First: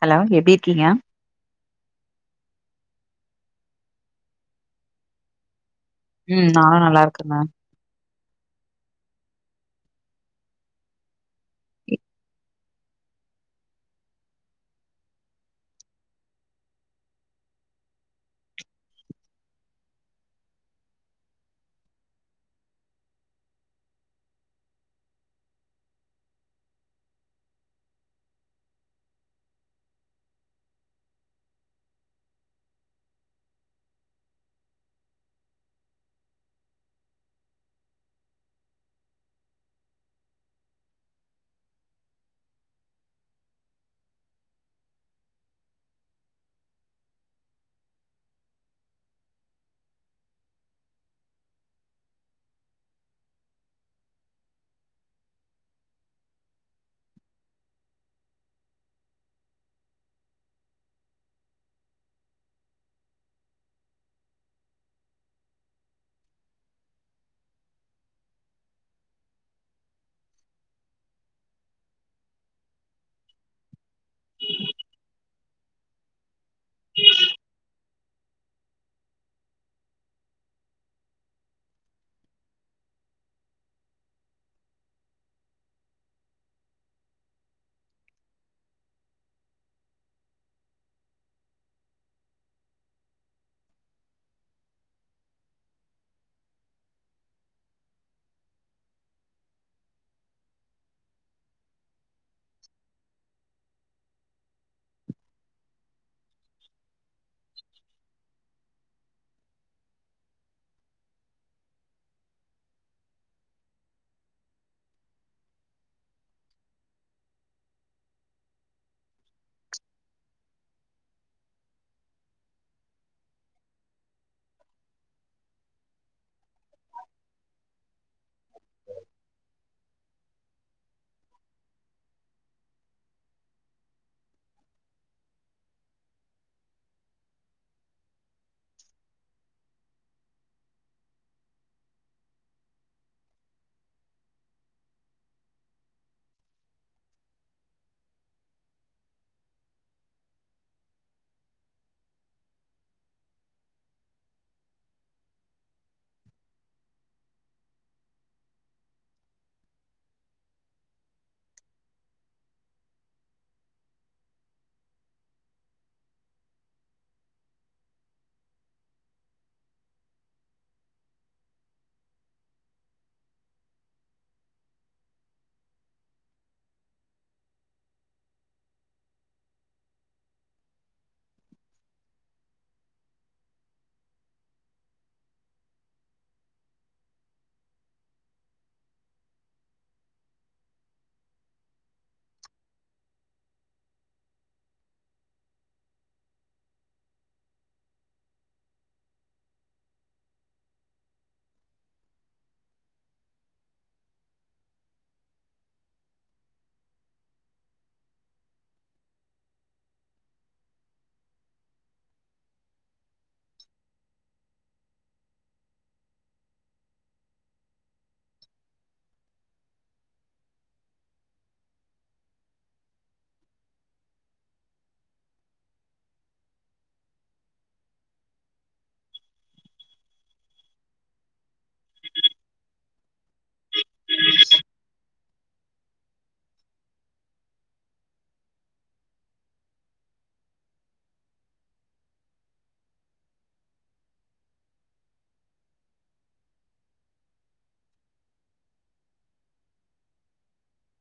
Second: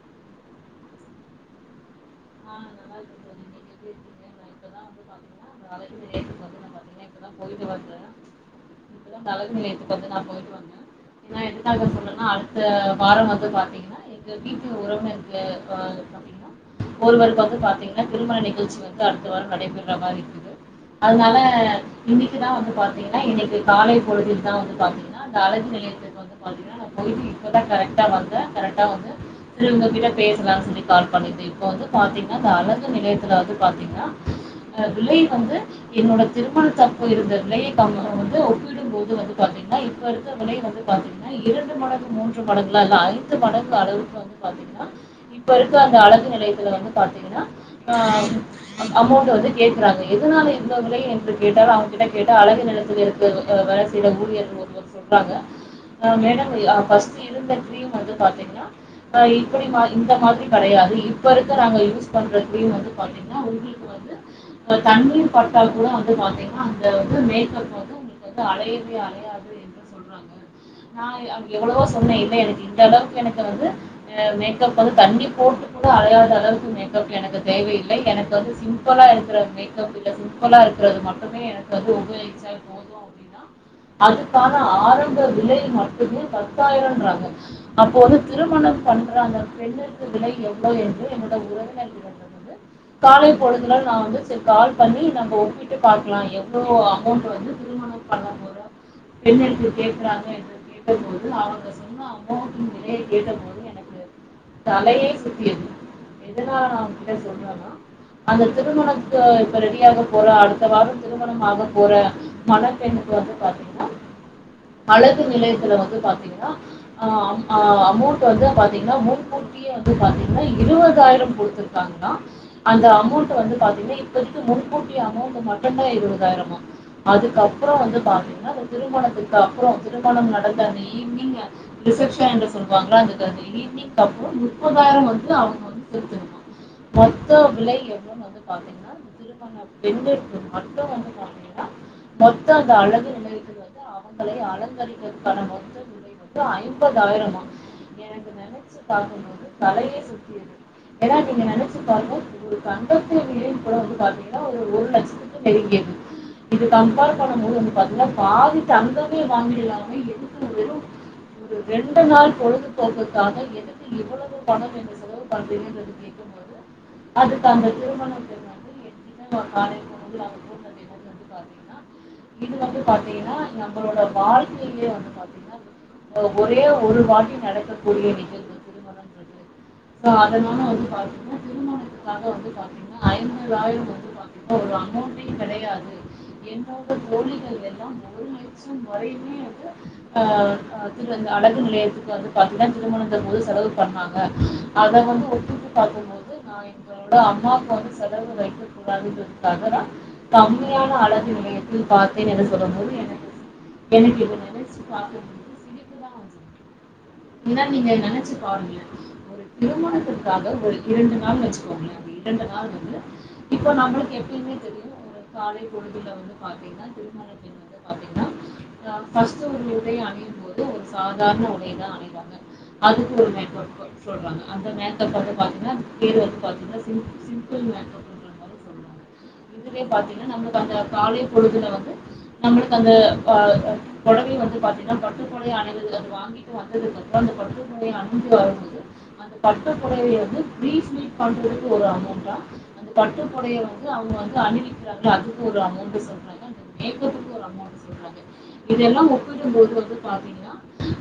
Hello எப்டி இருக்கீங்க ஆ நல்லா இருக்க தோழி நீங்க எப்டி இருக்கீங்க நா இப்பதான் வந்து பாத்தீங்கன்னா [unintelligible] ம் நானும் நல்லா இருக்கங்க இப்பதான் அந்த அலகு நிலயத்துக்கு வந்து நான் போயிட்டுவந்த ஏன்னா எதுக்காக சொல்லறன்னா அடுத்த வார வந்து பாத்தீங்கன்னா எங்க வீட்டு உறவினர்கள் வ பாத்தீங்கன்னா ஒருவருக்கு வந்து பாத்தீங்கன்னா திருமண நிகழ்ச்சி வந்து அடுத்த வாரம் நடைபெற மாரி இருக்குது அதனால இன்னிக்குதா வந்து பாத்தீங்ன்னா இன்னைக்கு காலை பொழுது தான் வந்து பாத்தீங்ன்னா நலங்கு [unintelligible] போயிட்டு இப்பதான் கரெக்டா வந்தேன் கரெக்டா வந்து செரி உங்க கிட்ட பேசலானு சொல்லி கால் பண்ணிட்டு இப்ப வந்து பாத்தீங்ன்னா இந்த அழகு நிலையத்துல வந்து பாத்தீங்ன்னா விலை வந்து என்னோட திருமண தப்ப இருந்த விலையை வந்து ஒப்பிடும் போது வந்து பாத் நீங்களா இப்ப இருக்குற விலை வந்து பாத்தீங்ன்னா இரண்டு மடங்கு மூன்று மடங்குலா இல்ல ஐந்து மடங்கு அளவுக்கு வந்து பாத் தீங்னா இப்ப இருக்க அந்த அழகு நிலைய குல வந்து பாத்தீங்ன்னா அமௌண்ட் வந்து கேட்குறாங்க எதனால இந்தவிலை என்று கேட் டா அவங்ககிட்ட கேட்டா அழகு நிலயத்துல இருக்குற வேல செய்யுற ஊழியர் ஒருவர் சொல்றாங்க ஆ மேடம் அ ஃபஸ்ட்டு இருந்த கிரீம் வந்து பாத்தீங்ன்னா அ இப்படி மா இந்த மாதிரி கெடையாது இப்ப இருக்கிறாங்க யூஸ் பண்ற கிரீம் வந்து பாத்தீங்ன்னா உங்குளுக்கு வந்து தண்ணீர் பட்டா கூட வந்து பாத்தீங்ன்னா அந்த வந்து மேக்கப் வந்து உங்களுக்கு வந்து அலையவே அலையாது என்று சொல்றாங்க நான் எவ்வளவோ சொன்னே இல்ல எனக்கு இந்த அளவுக்கு எனக்கு வந்து அ மேக்கப் வந்து தண்ணி போட்டு அழையாத அளவுக்கு மேக்கப் எனக்கு தேவையில்லை எனக்கு வந்து சிம்பிளா இருக்கிற மேக்கப் இல்ல சிம்பிளா இருக் குறது மட்டுமே எனக்கு வந்து உபயோகிச்சால் போது அப்டின்னா அதுக்கான ஆரம்ப விலை மட்டுமே பத்தாயிரன்றாங்க அப்போ வந்து திரும் மணம் பண்ற அந்த பெண்ணுக்கு விலை எவ்ளோ என்று என்னோட உறவினர் வந்து காலை பொழுதுல நா வந்து சேரி கால் பண்ணி நம்போ ஒப்பிட்டு பாக்லா எவ்ளோ அமௌண்ட் வந்து திருமணம் பண்ண போற பெண்ணிர்க்கு கேக்குறாங்க என்று கேட்ட போது அவுங்க சொன்ன அமௌன்ட் நிலைய கேட்டபோது எனக்கு தலையே சுத்தியது எதனால நான் உங்ககிட்ட சொல்றன்னா அந்த திருமணக்கு இப்ப ரெடியாக போற அடுத்த வாரோ திருமணமாக போற மனப்பெண்ணு வந்து பாத்தீங்னா அழகு நிலையத்துல வந்து பாத்தீங்ன்னா அ அ அமௌண்ட் வந்து பாத்தீங்ன்னா முன் கூட்டியே வந் து பாத்தீங்கனா இருபதாயிரொ குடுத்துருக்காங்கன்னா அந்த அமௌண்ட் வந்து பாத்தீங்கன்னா இப்ப இருக்க முன்கூட்டியே அமௌண்ட் மட் மொத்தமா இருவதாயிரமா அதுக்கப்றோ வந்து பாத்தீங்கன்னா அந்த திருமணத்துக்கு அப்றோ திருமணம் நடந்த அந்த ஈவினிங்க் ரிசப்ஷன் என்று சொல்லுவாங்களா அதுக்கு அந்த ஈவினிங்கப்பறோ முப்பதாயிர வந்து அவங்க வந்து செலுத்தனுமா மொத்த விலை எவ்ளோனு வந்து பாத்தீங்கன்னா திருமண பெண்ணுக்கு மட்டு வந்து பாத்தீங்கன்னா மொத்தோ அந்த அழகு நிலயத்துல வ ந்து அவங்களையே அலங்கரிக்கறதுக்கான மொத்த விலை வந்து ஐம்பதாயிரமா என எனக்கு நெனைச்சு பாக்கும்போது தலையே சுத்தி ஏனா நீங்க நெனச்சு பாருங்க ஒரு கண்டத்து வெளில் [unintelligible] பாத்தீங்கன்னா ஒரு ஒரு லட்சத்துக்கும் நெருங்கியது இது கம்பேர் பண்ணும் போது வந்து பாத்தீங்கன்னா பாதி தங்கமே வாங்கில்லாமே எதுக்கு வெரு ஒரு ரெண்டு நாள் பொழுதுபோகக்குகாக எதுக்கு இவ்ளோவு பணம் நீங்க செலவு பண்றீங்கறத கேக்கும் போது அதுக்கு அந்த திருமண பெண் வந்து என்ன நா காலைல வந்து நாங்க போம்போது [unintelligible] [inaudible] இது வந்து பாத்தீங்கன்னா நம்மளோட வாழ்க்கையிலயே வந்து பாத்தீங்கன்னா ஒரே ஒரு வாட்டி நடக்கக்கூடிய நிகழ்வு திருமணங்குறது சோ அதனால வந்து பாத்தீங்கனா திருமணத்துக்காக வந்து பாத்தீங்கன்னா ஐம்பதாயிறம் வந்து பாத் இப்போ ஒரு அமௌண்டே கெடையாது என்னோட தோழிகள் எல்லா ஒரு லட்சம் வரையுமே அது அ அது வந் து அலகு நிலையத்துறக்ஷக்கு வந்து பாத்தீங்கன்னா திருமணம்குற போது செலவு பண்ணாங்க அத வந்து ஒப்பிட்டு பாக்கும் போது ஆ எங்களோட அம்மாவுக்கு வந்து செலவு வைக்க கூடாதுன்றதுக்காக தா கம்மியான அளவு நிலையத்தில் பாத்தேன் என்று சொல்லும் போது எனக்கு எனக்கு இது நெனைச்சு பாக்கும் போது சிரிப்பு தா வந்தது ஏன்னா நீங்க நெனைச்சு பாருங்களே ஒரு திருமணத்திற்காக ஒரு இரண்டு நாள் வச்சுக்கோங்களே அந்த இரண்டு நாள் வந்து இப்போ நம்மளுக்கு எப்பயுமே தெரியு காலை பொழுதுல வந்து பாத்தீங்கன்னா திருமணத்தை வந்து பாத்தீங்கன்னா நா ஃபர்ஸ்ட் ஒரு உடைய அணியும் போது ஒரு சாதாரண உடைய தா அணிவாங்க அது [unintelligible] மேக்கப்பு சொல்லுவாங்க அந்த மேக்கப் வந்து பாத்தீங்கன்னா பேர் வந்து பாத்தீங்கன்னா சிம் சிம்பிள் மேக்கப் [unintelligible] இந்த மாரி சொல்லுவாங்க இதுவே பாத்தீங்கன்னா நமக்கு அந்த காலை பொழுதுல வந்து நம்மளுக்கு அந்த அ அ பொடவை வந்து பாத்தீங்கன்னா பட்டு பொடவைய அனைவது வாங்கிட்டு வந்ததுக்கப்புறோ அந்த பட்டு [unintelligible] அந்த பட்டுப் பொடவைய வந்து ப்ரீ ஃப்ளிட் பண்றதுக்கு ஒரு அமௌண்டா அந்த பட்டு பொடவைய வந்து அவங்க வந்து அனுவிக்கிறாங்கள அதுக்கு ஒரு அமௌண்ட்டு சொல்றாங்க மேக்கப்புக்கு ஒரு அமௌன்ட் சொல்றாங்க இதெல்லா ஓப்பிடும்போது வந்து பாத்தீங்கன்னா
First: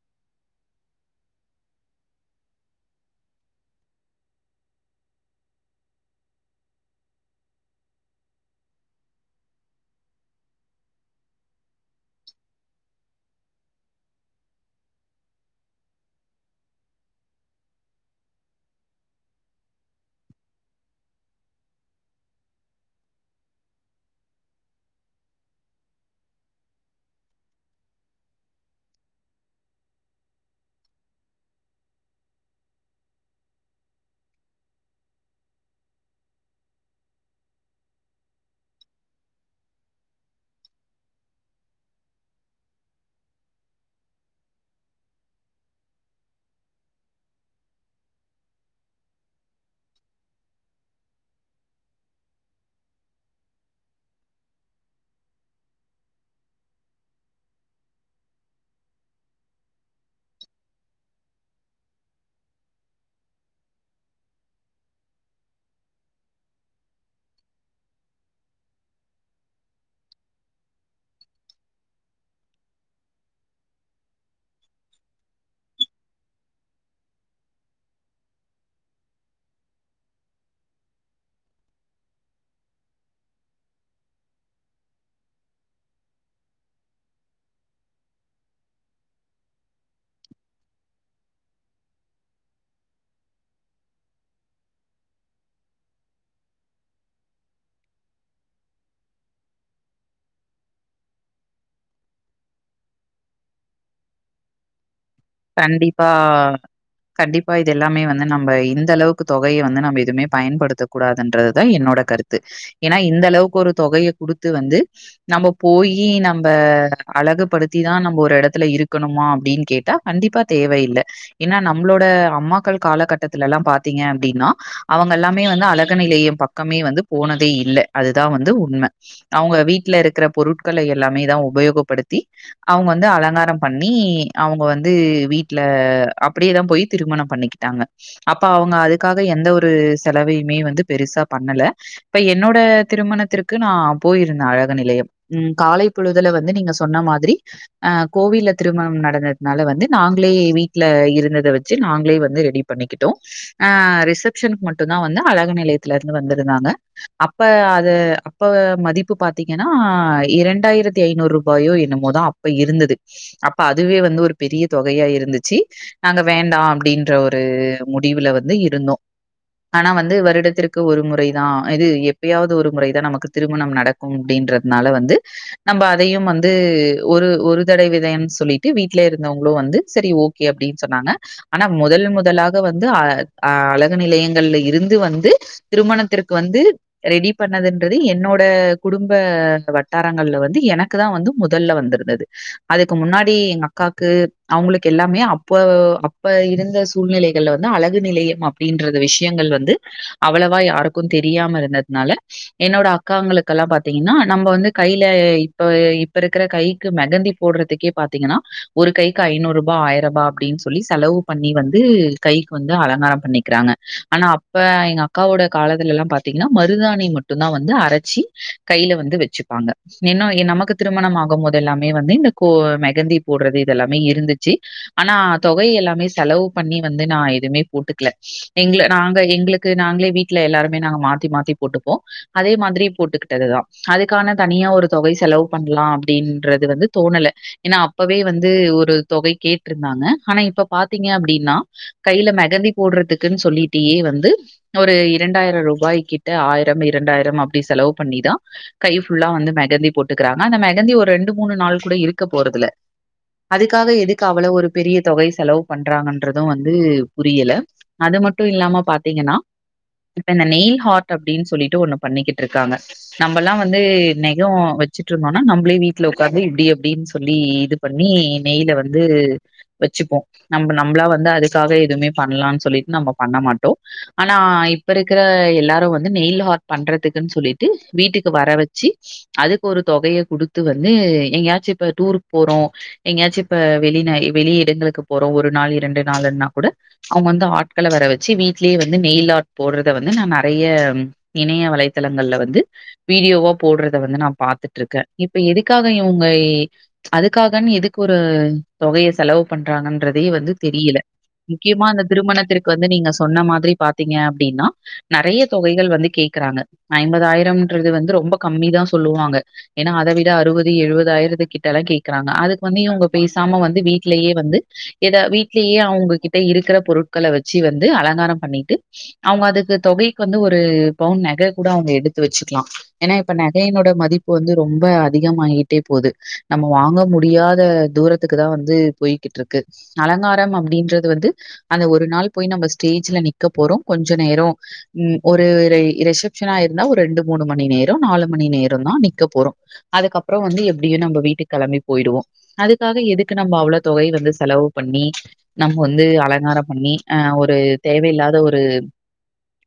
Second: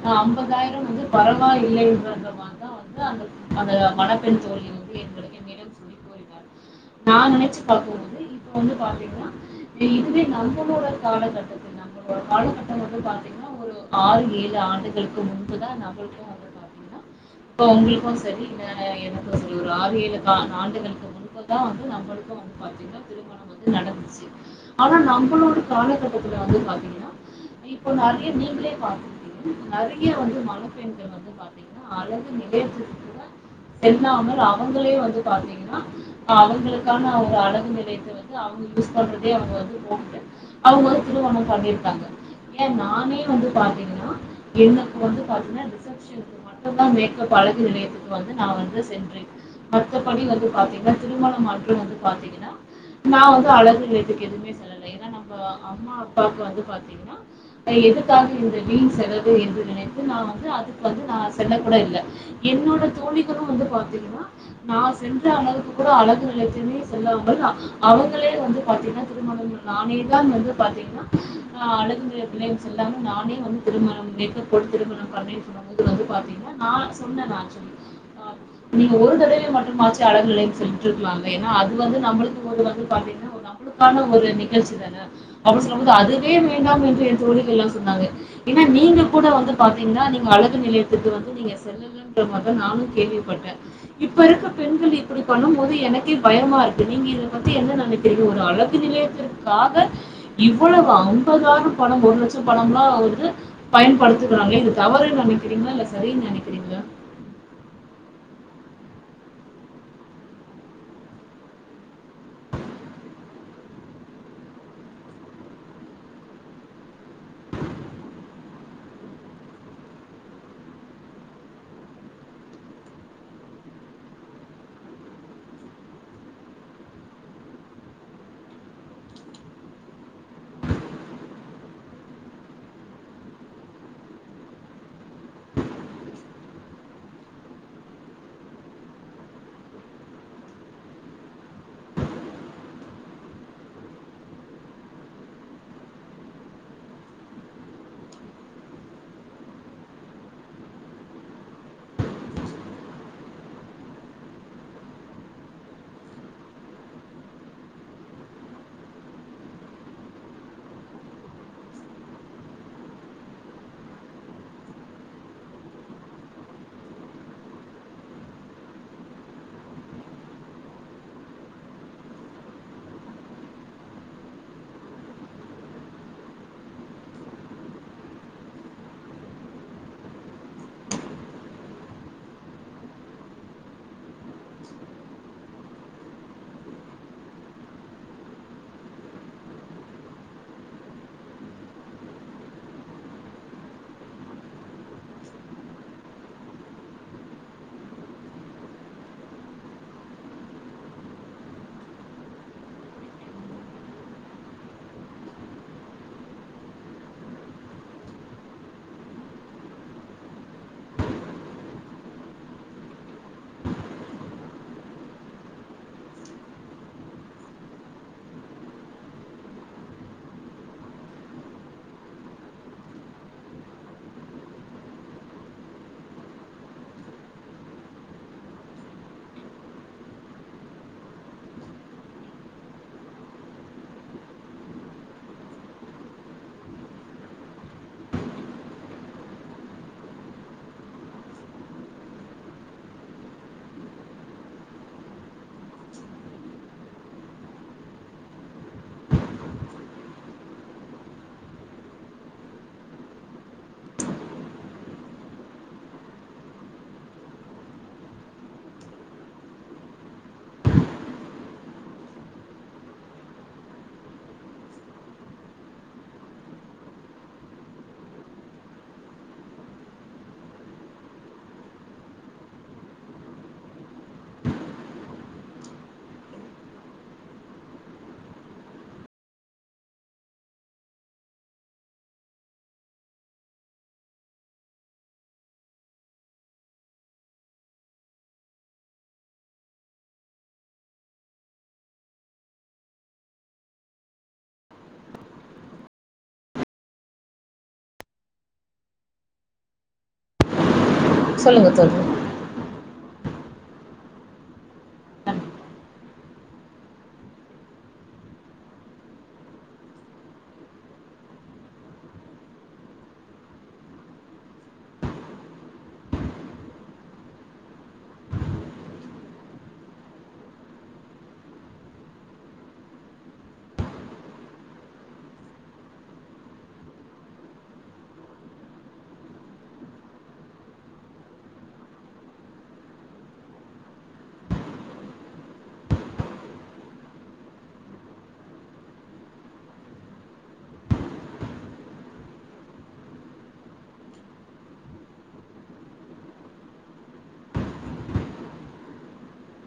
அ அம்பதாயிரம் வந்து பர வா இல்லைன்றத வந்து அந்த அந்த மனப்பெண் தோழி வந்து எங்களுக்கு [unintelligible] கூறினார் நா நெனச்சு பாக்கும்போது இப்போ வந்து பாத்திங்கன்னா இதுவே நம்மளோட காலகட்டத்துல ந ம்மளோட காலகட்டம் வந்து பாத்தீங்கன்னா ஒரு ஆறு ஏழு ஆண்டுகளுக்கு முன்பு தா நகைக்கு பாத்தீங்கன்னா இப்போ உங்களுக்கு சரி ஆ எனக்கு சரி ஒரு ஆறு ஏழு கா ஆண்டுகளுக்கு முன்புதா வந்து நம்ம ளுக்கு வந்து பாத்தீங்கன்னா திருமணம் வந்து நடந்துச்சு ஆனா நம்மளோட காலகட்டத்துல வந்து பாத்தீங்கன்னா இப்போ நெறைய நீங்களே பாத்துருப்பீங்க நெறைய வந்து மனப்பெண்கள் வந்து பாத்தீங்கன்னா அழகு நிகழ்சுக்கு கூட [unintelligible] அவங்களே வந்து பாத்தீங்கன்னா அவங்களுக்கான ஒரு அழகு நிலையத்த வந்து அவங்க யூஸ் பண்றதே அவங்க வந்து போட்டு அவங்க வந்து திருமணம் பண்ணிருக்காங்க ஏ நானே வந்து பாத்தீங்கன்னா எனக்கு வந்து பாத்தீங்கன்னா ரிசப்ஷன் கு மட்டுதா மேப் அழகு நிலையத்துக்கு வந்து நா வந்து சென்றே மத்தபடி வந்து பாத்தீங்கன்னா திரும ணம் மறுபடியு வந்து பாத்தீங்கன்னா நா வந்து அழகு எதுக்கு எதுவுமே சொல்லலை ஏன்னா நம்ம அம்மா அப்பாவுக்கு வந்து பாத்தீங்கன்னா எதுக்காக இந்த வீண் செலவு என்று நினைத்து நான் வந்து அது வந்து நா செல்ல கூட இல்ல என்னோட தோழிகளு வந்து பாத்தீங்கன்னா நா சென்ற அளவுக்கு கூட அழகு நிலையத்திலமே செல்லுவாங்கல்லா அவுங்களே வந்து பாத்தீங்கன்னா திருமண நானே தா வந்து பாத்திங் ஆ அழகுநிலையம் செல்லாம நானே வந்து திருமணமேக்கப் போட்டு திருமணம் பண்ணே து வந்து பாத்தீங்கன்னா நா சொன்னே நான் சொல்லி நீங்க ஒரு தடவை மற்றும் மாச்சு அழகு நிலையம் சென்றுட் வாங்க ஏன்னா அது வந்து நம்மளுக்கு போது வந்து பாத்தீங்க நம்மளுக்கான ஒரு நிகழ்ச்சி தான அப்டி சொல்லும் போது அதுவே வேண்டாம் என்று என்தோழிகள் எல்லாம் சொன்னாங்க ஏன்னா நீங்க கூட வந்து பாத்தீங்கன்னா நீங்க அழகு நிலையத்துக்கு வந்து நீங்க செல்லலன்ற மாரிதா நானு கேள்விப்பட்டே இப்ப இருக்க பெண்கள் இப்புடி பண்ணும் போது எனக்கே பயமா இருக்கு நீங்க இத பத்தி என்ன நெனக்கிறீங்க ஒரு அழகு நிலையத்திற்காக இவ்வளவு அம்பதாயிரம் பணம் ஒரு லட்சம் பணம்லா வந்து பயன்படுத்துகுறாங்க இது தவறுன்னு நினைக்கிறீங்களா இல்ல கண்டிப்பா சரின்னு நினைக்கிறீங்களா கண்டிப்பா இது எல்லாமே வந்து நம்ம இந் அந்த அளவுக்கு தொகைய வந்து நம்ம எதுவுமே பயன்படுத்தக் கூடாதுன்றதுதா என்னோட கருத்து என இந்த அளவுக்கு ஒரு தொக தொகைய குடுத்து வந்து நம்ம போயி நம்ம அழகுப்படுத்திதா நம்ம ஒரு எடத்துல இருக் இருக்கணுமா அப்டீன் கேட்டா கண்டிப்பா தேவை இல்ல ஏன்னா நம்மளோட அம்மாக்கள் காலகட்டத்துலெல்லா பாத்தீங்க அப்டின்னா அவங் ங்க எல்லாமே வந்து அழகு நிலையம் பக்கமே வந்து போனதே இல்ல அதுதா வந்து உண்ம அவுங்க வீட்டுல இருக்குற பொருட்கள எல்லாமே தா உபயோகப்படுத்தி அவுங்க வந்து அலங்காரோ பண்ணி அவுங்க வந் ந்து வீட்ல அப்டியேதா போயி திருமணம் பண்ணிக்கிட்டாங்க அப்ப அவுங்க அதுக்காக எந்த ஒரு ந்து செலவையுமே வந்து பெருசா பண்ணல இப்ப என்னோட திருமணத்திற்கு நா போயிருந்தே அழகு நிலை லயம் ம் காலை பொழுதுல வந்து நீங்க சொன்ன மாதிரி ஆ கோவில்ல திருமணம் நடந்தது அதுனால வந்து நாங்களே வீட்ல இருந்தத வச்சு நாங்களே வந்து ரெடி பண்ணிக்கிட்டோ அ ரிசப்ஷன் க்கு மட்டுந்தா வந்து அழகு நிலையத்துல இருந்து வந்துருந்தாங்க அப்ப அது அப்ப மதிப்பு பாத்திங் ங்கன்னா இரண்டாயிரத்தி ஐநூறு ரூபாயோ என்னமோதா அப்ப இருந்தது அப்ப அதுவே வந்து ஒரு பெரிய தொகையா இருந்துச்சு நாங்க வேண்டா அப்டீன்ற ஒரு முடிவுல வந்து இருந்தோ ஆனா வந்து வருடத்திற்கு ஒரு முறைதா இது எப்பையாவது ஒரு முறைதா நமக்கு திருமணம் நடக்கும் அப்டின் ன்றதுனால வந்து நம்ப அதையு வந்து ஒரு ஒரு தடை விதயம்னு சொல்லிட்டு வீட்லயே இருக் இருந்தவுங்களு வந்து செரி ஓகே அப்டினு சொன்னாங்க ஆனா முதல் முதலாக வந்து அ அழகுநிலை நிலையங்கல்ல இருந்து வந்து திருமணத்திற்கு வந்து ரெடி பண்ணதுன்றது என்னோட குடும்ப ப வட்டாரங்கள்ல வந்து எனக்குதா வந்து முதல்ல வந்துருந்தது அதுக்கு முன்னாடி எங்க அப் அக்காக்கு அவுங்களுக்கு எல்லாமே அப்ப அப்ப இருந்த சூழ்நிலைகள்ல வந்து அழகு நிலையம் அப்டின் ன்ற விஷயங்கள் வந்து அவ்வளவா யாருக்கும் தெரியாம இருந்ததுனால என்னோட அக்காங்களுக்கெல்லா பா பாத்தீங்கன்னா நம்ம வந்து கையில இப்ப இப்ப இருக்குற கைக்கு மெகந்தி போடுறதுக்கே பாத்தீங்கன்னா ஒரு கைக்கு ஐநூறு ரூபா ஆயிர ரூபா அப்டின்னு சொல்லி செலவு பண்ணி வந்து கைக்கு வந்து அலங்காரம் பண்ணிக்கிறாங்க ஆனா அப்ப எங்க அக்காவோட காலத்துலெல்லா பாத்தீங்கன்னா மருதாணி மட்டுந்தா வந்து அரச்சி கைல வந்து வச்சுப்பாங்க இன்னோ நமக்கு திருமணம் ஆகும் போது எல்லாமே வந்து இந்த கோ மெகந்திப் போடுறது இது எல்லாமே இருந்துச்சு ஆனா தொகை எல்லாமே செலவு பண்ணி வந்து நா எதுவுமே போட்டுக்ல நீங்ளு நாங்க எங்களுக்கு நாங்களே வீட்டுல எல்லாருமே நாங்க மாத்தி மாத்தி போட்டுப்போம் அதே மாதிரி போட்டுக் ட்டதுதா அதுக்கான தனியா ஒரு தொகை செலவு பண்ணலா அப்டின்றது வந்து தோணல ஏன்னா அப் இப்பவே வந்து ஒரு தொகை கேட்ருந்தாங்க ஆனா இப்ப பாத்தீங்க அப்டின்னா கைல மெகந்தி போடுற த்துக்குன்னு சொல்லிட்டியே வந்து ஒரு இரண்டாயிர ரூபாய் கிட்ட ஆயிரம் இரண்டாயிரம் அப்டி செலவு பண்ணிதா கை ஃபுல்லா வந்து மெகந்தி போட்டுக்குறாங்க அந்த மெகந்தி ஒரு ரெண்டு மூணு நாள் கூட இருக்க போறதுல்ல அதுக்காக எதுக்கு அவ்வளவு ஒரு பெரிய தொகை செலவு பண்றாங்கன்றது வந்து புரியல அது மட்டு இல்லாம பாத்தீங்கன்னா இப்ப இந்த நெயில் ஹார்ட் அப்டின்னு சொல்லிட்டு ஒண்ணு பண்ணிக்கிட்டு இருக்காங்க நம்பல்லா வந்து நெகோ வள வச்சுட்டு இருந்தோன்னா நம்ளே வீட்டுல உட்காந்து இப்டி எப்டின்னு சொல்லி இது பண்ணி நெய்ல வந்து வச்சுப்போம் நம்ம நம்மளா வந்து அதுக்காக எதுவுமே பண்ணலானு சொல்லிட் நம்ம பண்ண மாட்டோ ஆனா இப்ப இருக்குற எல்லாரு வந்து நெயில் ஹார்ட் பண்றதுக்குன்னு சொல்லிட்டு வீட்டுக்கு வர வச்சு அதுக்கு ஒரு தொகய குடுத்து வந்து எங்கயாச்சு இப்ப டூருக்கு போறோ எங்கயாச்சு இப்ப வெளினாய் வெளி இடங்களுக்கு போறோ ஒரு நாள் இரண்டு நாளுன்னா கூட அவுங்க வந்து ஆட் கள வர வச்சு வீட்லயே வந்து நெய்ல் ஆட் போட்றத வந்து நா நெறைய இணைய வலைத்தளங்கல்ல வந்து வீடியோவா போட்றத வந்து நா பாத்துட்டுருக்கே இப்ப எதுக்காக இவுங்க அதுக் க்காக எதுக்கு ஒரு தொகய செலவு பண்றாங்கன்றதே வந்து தெரியல சொல்லுங்க முக்கியமா தோழி அந்த திருமணத்திற்கு வந்து நீங்க சொன்ன மாதிரி பாத்தீங்க அப்டின்னா நெறைய தொகைகள் வந்து கேட்குறாங்க ஐம்பதாயிரம்ன்றது வந்து ரொம்ப கம்மி தா சொல்லுவாங்க ஏன்னா அத விட அறுவது எழுவதாயிரத்து கிட்டல்லா கே குறாங்க அதுக்கு வந்து இவுங்க பேசாம வந்து வீட்லயே வந்து எதா வீட்லயே அவுங்ககிட்ட இருக்குற பொருட் கள வச்சு வந்து அலங்காரம் பண்ணிட்டு அவுங்க அதுக்கு தொகைக்கு வந்து ஒரு பவுன் நக கூட அவுங்க எ எடுத்து வச்சுக்கலா ஏன்னா இப்ப நகையினோட மதிப்பு வந்து ரொம்ப அதிகமாயிட்டே போது நம்ம வாங்க முடியாத தூரத்துக்கு தா வந்து போய்கிட்டு இருக்கு அலங்காரம் அப்டின்றது வந்து அந்த ஒரு நாளு போய் நம்ம ஸ்டேஜ்ல நிக்க போறோ கொஞ்ச நேரோ ம் ஒரு ரிசப்ஷனா இருந்தா ஒரு ரெண்டு மூணு மணி நேரோ நாலு மணி நேரோ தா நிக்க போறோ அதுக்கப்பறோ வந்து எப்டியோ நம்ம வீட்டுக் கெளம்பி போய்டுவோ அதுக்காக எதுக்கு நம்ம அவ்ளோ தொகை வந்து செலவு பண்ணி நம்ம வந்து அலங்கா [unintelligible] பண்ணி அ ஒரு தேவயில்லாத ஒரு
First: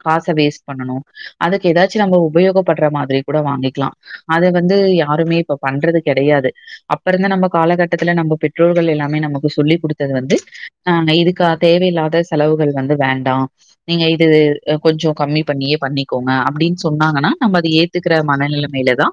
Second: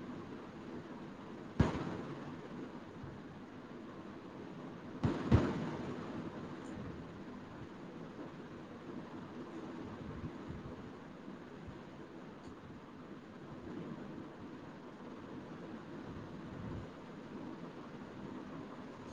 காச வேஸ்ட் பண்ணணு அதுக்கு ஏதாச்சு நம்ம உபயோகப்பட்ற மாதிரி கூட வாங்கிக்லா அத வந் து யாருமே இப்ப பண்றது கெடையாது அப்ப இருந்த நம்ம காலகட்டத்துல நம்ம பெற்றோர்கள் எல்லாமே நமக்கு சொல்லி் குடுத்தது வந்து ஆ ன இதுக்கா தேவையில்லாத செலவுகள் வந்து வேண்டா நீங்க இது கொஞ்சோ கம்மி பண்ணியே பண்ணிக்கோங்க அப்டினு சொன்னாங்கன்னா நம்ம அது ஏத்துக்கிற மனநிலமையில தா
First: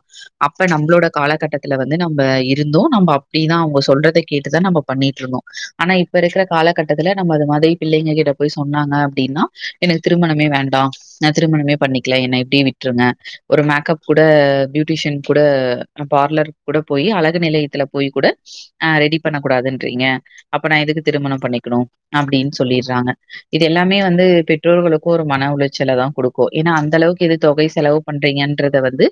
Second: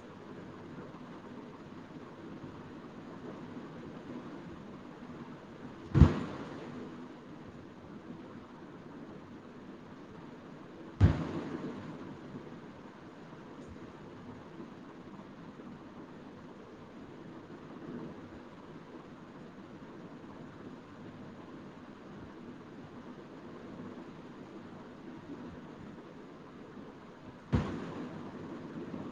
அப்ப நம்மளோட காலகட்டத்துல வந்து நம் நம்ப இருந்தோ நம்ப அப்டிதா அவுங்க சொல்றத கேட்டுதா நம்ப பண்ணிட்டிருந்தோ ஆனா இப்ப இருக்குற காலகட்டத்துல நம்ம அது மாதிரி பிள்ளைங்க கிட்ட போய் சொன்னாங்க அப்டின்னா எனக்கு திருமணமே வேண்டா நா திருமணமே பண்ணிக்கல ல என்ன இப்டியே விட்டுருங்க ஒரு மேக்கப் கூட பியூட்டிஷியன் கூட பார்லர் கூட போய் அழகு நிலையத்துல போய் கூட அ ரெடி பண்ணக்கூடாதுன்றீங்க அப்ப நா எதுக்கு திருமணம் பண்ணிக் க்கனு அப்டினு சொல்லிற்றாங்க இது எல்லாமே வந்து பெற்றோர்களுக்கு ஒரு மன உளைச்சல தா குடுக்கு நா அந்த அளவுக்கு எது தொகை செலவு பண்றீங்கன்றத வந்து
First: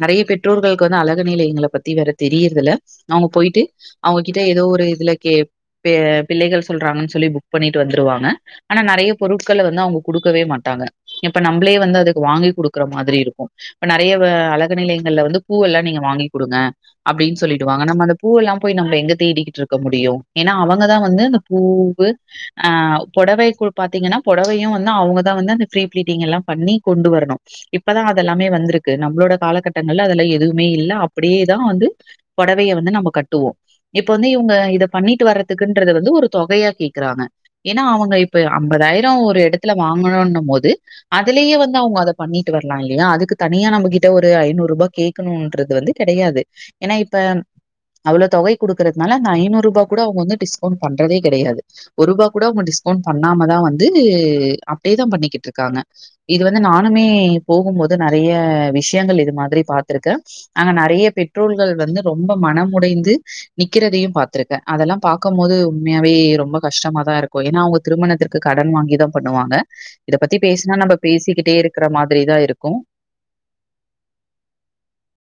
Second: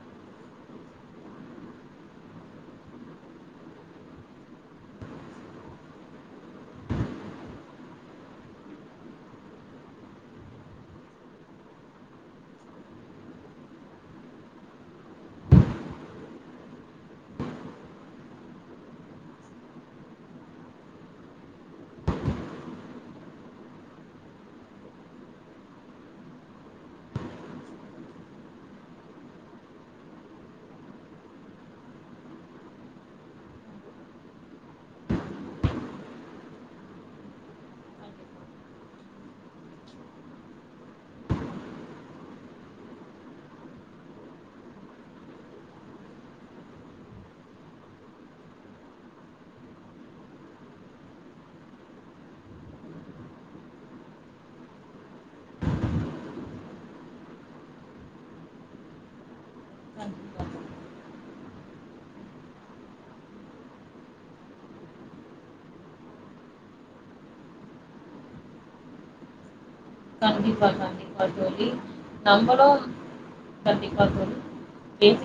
நெறைய அ பெற்றோர்களுக்கு வந்து அழகு நிலையங்கள பத் தி வேற தெரியறதுல அவுங்க போய்ட்டு அவுங்ககிட்ட ஏதோ ஒரு இதுல கே பெ பிள்ளைகள் சொல்ற றாங்கன் சொல்லி புக் பண்ணிட்டு வந்துருவாங்க ஆனா நெறைய பொருட்கள வந்து அவுங்க குடுக்கவே மாட்டாங்க இப்ப நம்பளே வ வந்து அதுக்கு வாங்கி குடுக்குற மாதிரி இருக்கு இப்ப நெறைய வ அழகு நிலையங்கள்ல வந்து பூவல்லா நீங்க வாங்கி குடுங்க அப்டின் சொல்லிடுவாங்க நம்ம அந்த பூவல்லா போய் நம்ம எங்க தேடிக்கிட்டு இருக்க முடியு ஏன்னா அவங்கதா வந்து அந்த பூ பூவு அ பொடவை கு பாத்தீங்கன்னா பொடவையு வந்து அவுங்கதா வந்து அந்த ஃப்ரீ பீல்டிங் எல்லா பண்ணி கொண்டு வரணு இப்பதா அதல்லாமே வந்ருக்கு நம்மளோட காலகட்டங்கள்ல அதல்லா எதுமே இல்ல அப்டியே தா வந்து பொடவய வந்து நம்ம கட்டுவோ இப்ப வந்து இவுங்க இத பண்ணிட்டு வர்றதுக்குன்றது வந்து ஒரு தொ தொகையா கேக்குறாங்க ஏன்னா அவுங்க இப்ப அம்பதாயிரோ ஒரு எடத்துல வாங்கணுன போது அதுல யே வந்து அவுங்க அத பண்ணிட்டு வரலா இல்லயா அதுக்கு தனியா நம்ம கிட்ட ஒரு ஐநூறுபா கேக்கணூன்றது வந்து கெடையாது ஏன்னா இப்ப அவளோ தொகை குடுக்கறதுனால அந்த ஐநூறு ரூபா கூட அவுங்க வந்து டிஸ்கவுண்ட் பண்றதே கெடையாது ஒரு ருபா கூட அவுங்க டிஸ் ஃபோன் பண்ணாமதா வந்து அப்டியேதா பண்ணிக்கிட்ருக்காங்க இது வந்து நானுமே போகும் போது நெறைய விஷ்யங்கள் இது மாதிரி பாத்துருக்கே அங்க நெறைய பெ பெற்றோர்கள் வந்து ரொம்ப மனம் உடைந்து நிக்கிறதயு பாத்ருக்கே அதல்லா பாக்கம் போது உண்மையாவே ரொம்ப கஷ்டமா தா இருக்கு ஏன்னா அவுங்க திருமணத்திற்கு கடன் வாங்கி தா பண்ணுவாங்க இத பத்தி கண்டிப்பா, பேஸ்னா நம்ம கண்டிப்பா பேசிக்கிட்டே தோழி. இருக்ற மாதிரிதா இருக்கு நம்பளும் கண்டிப்பா தோழி பேசி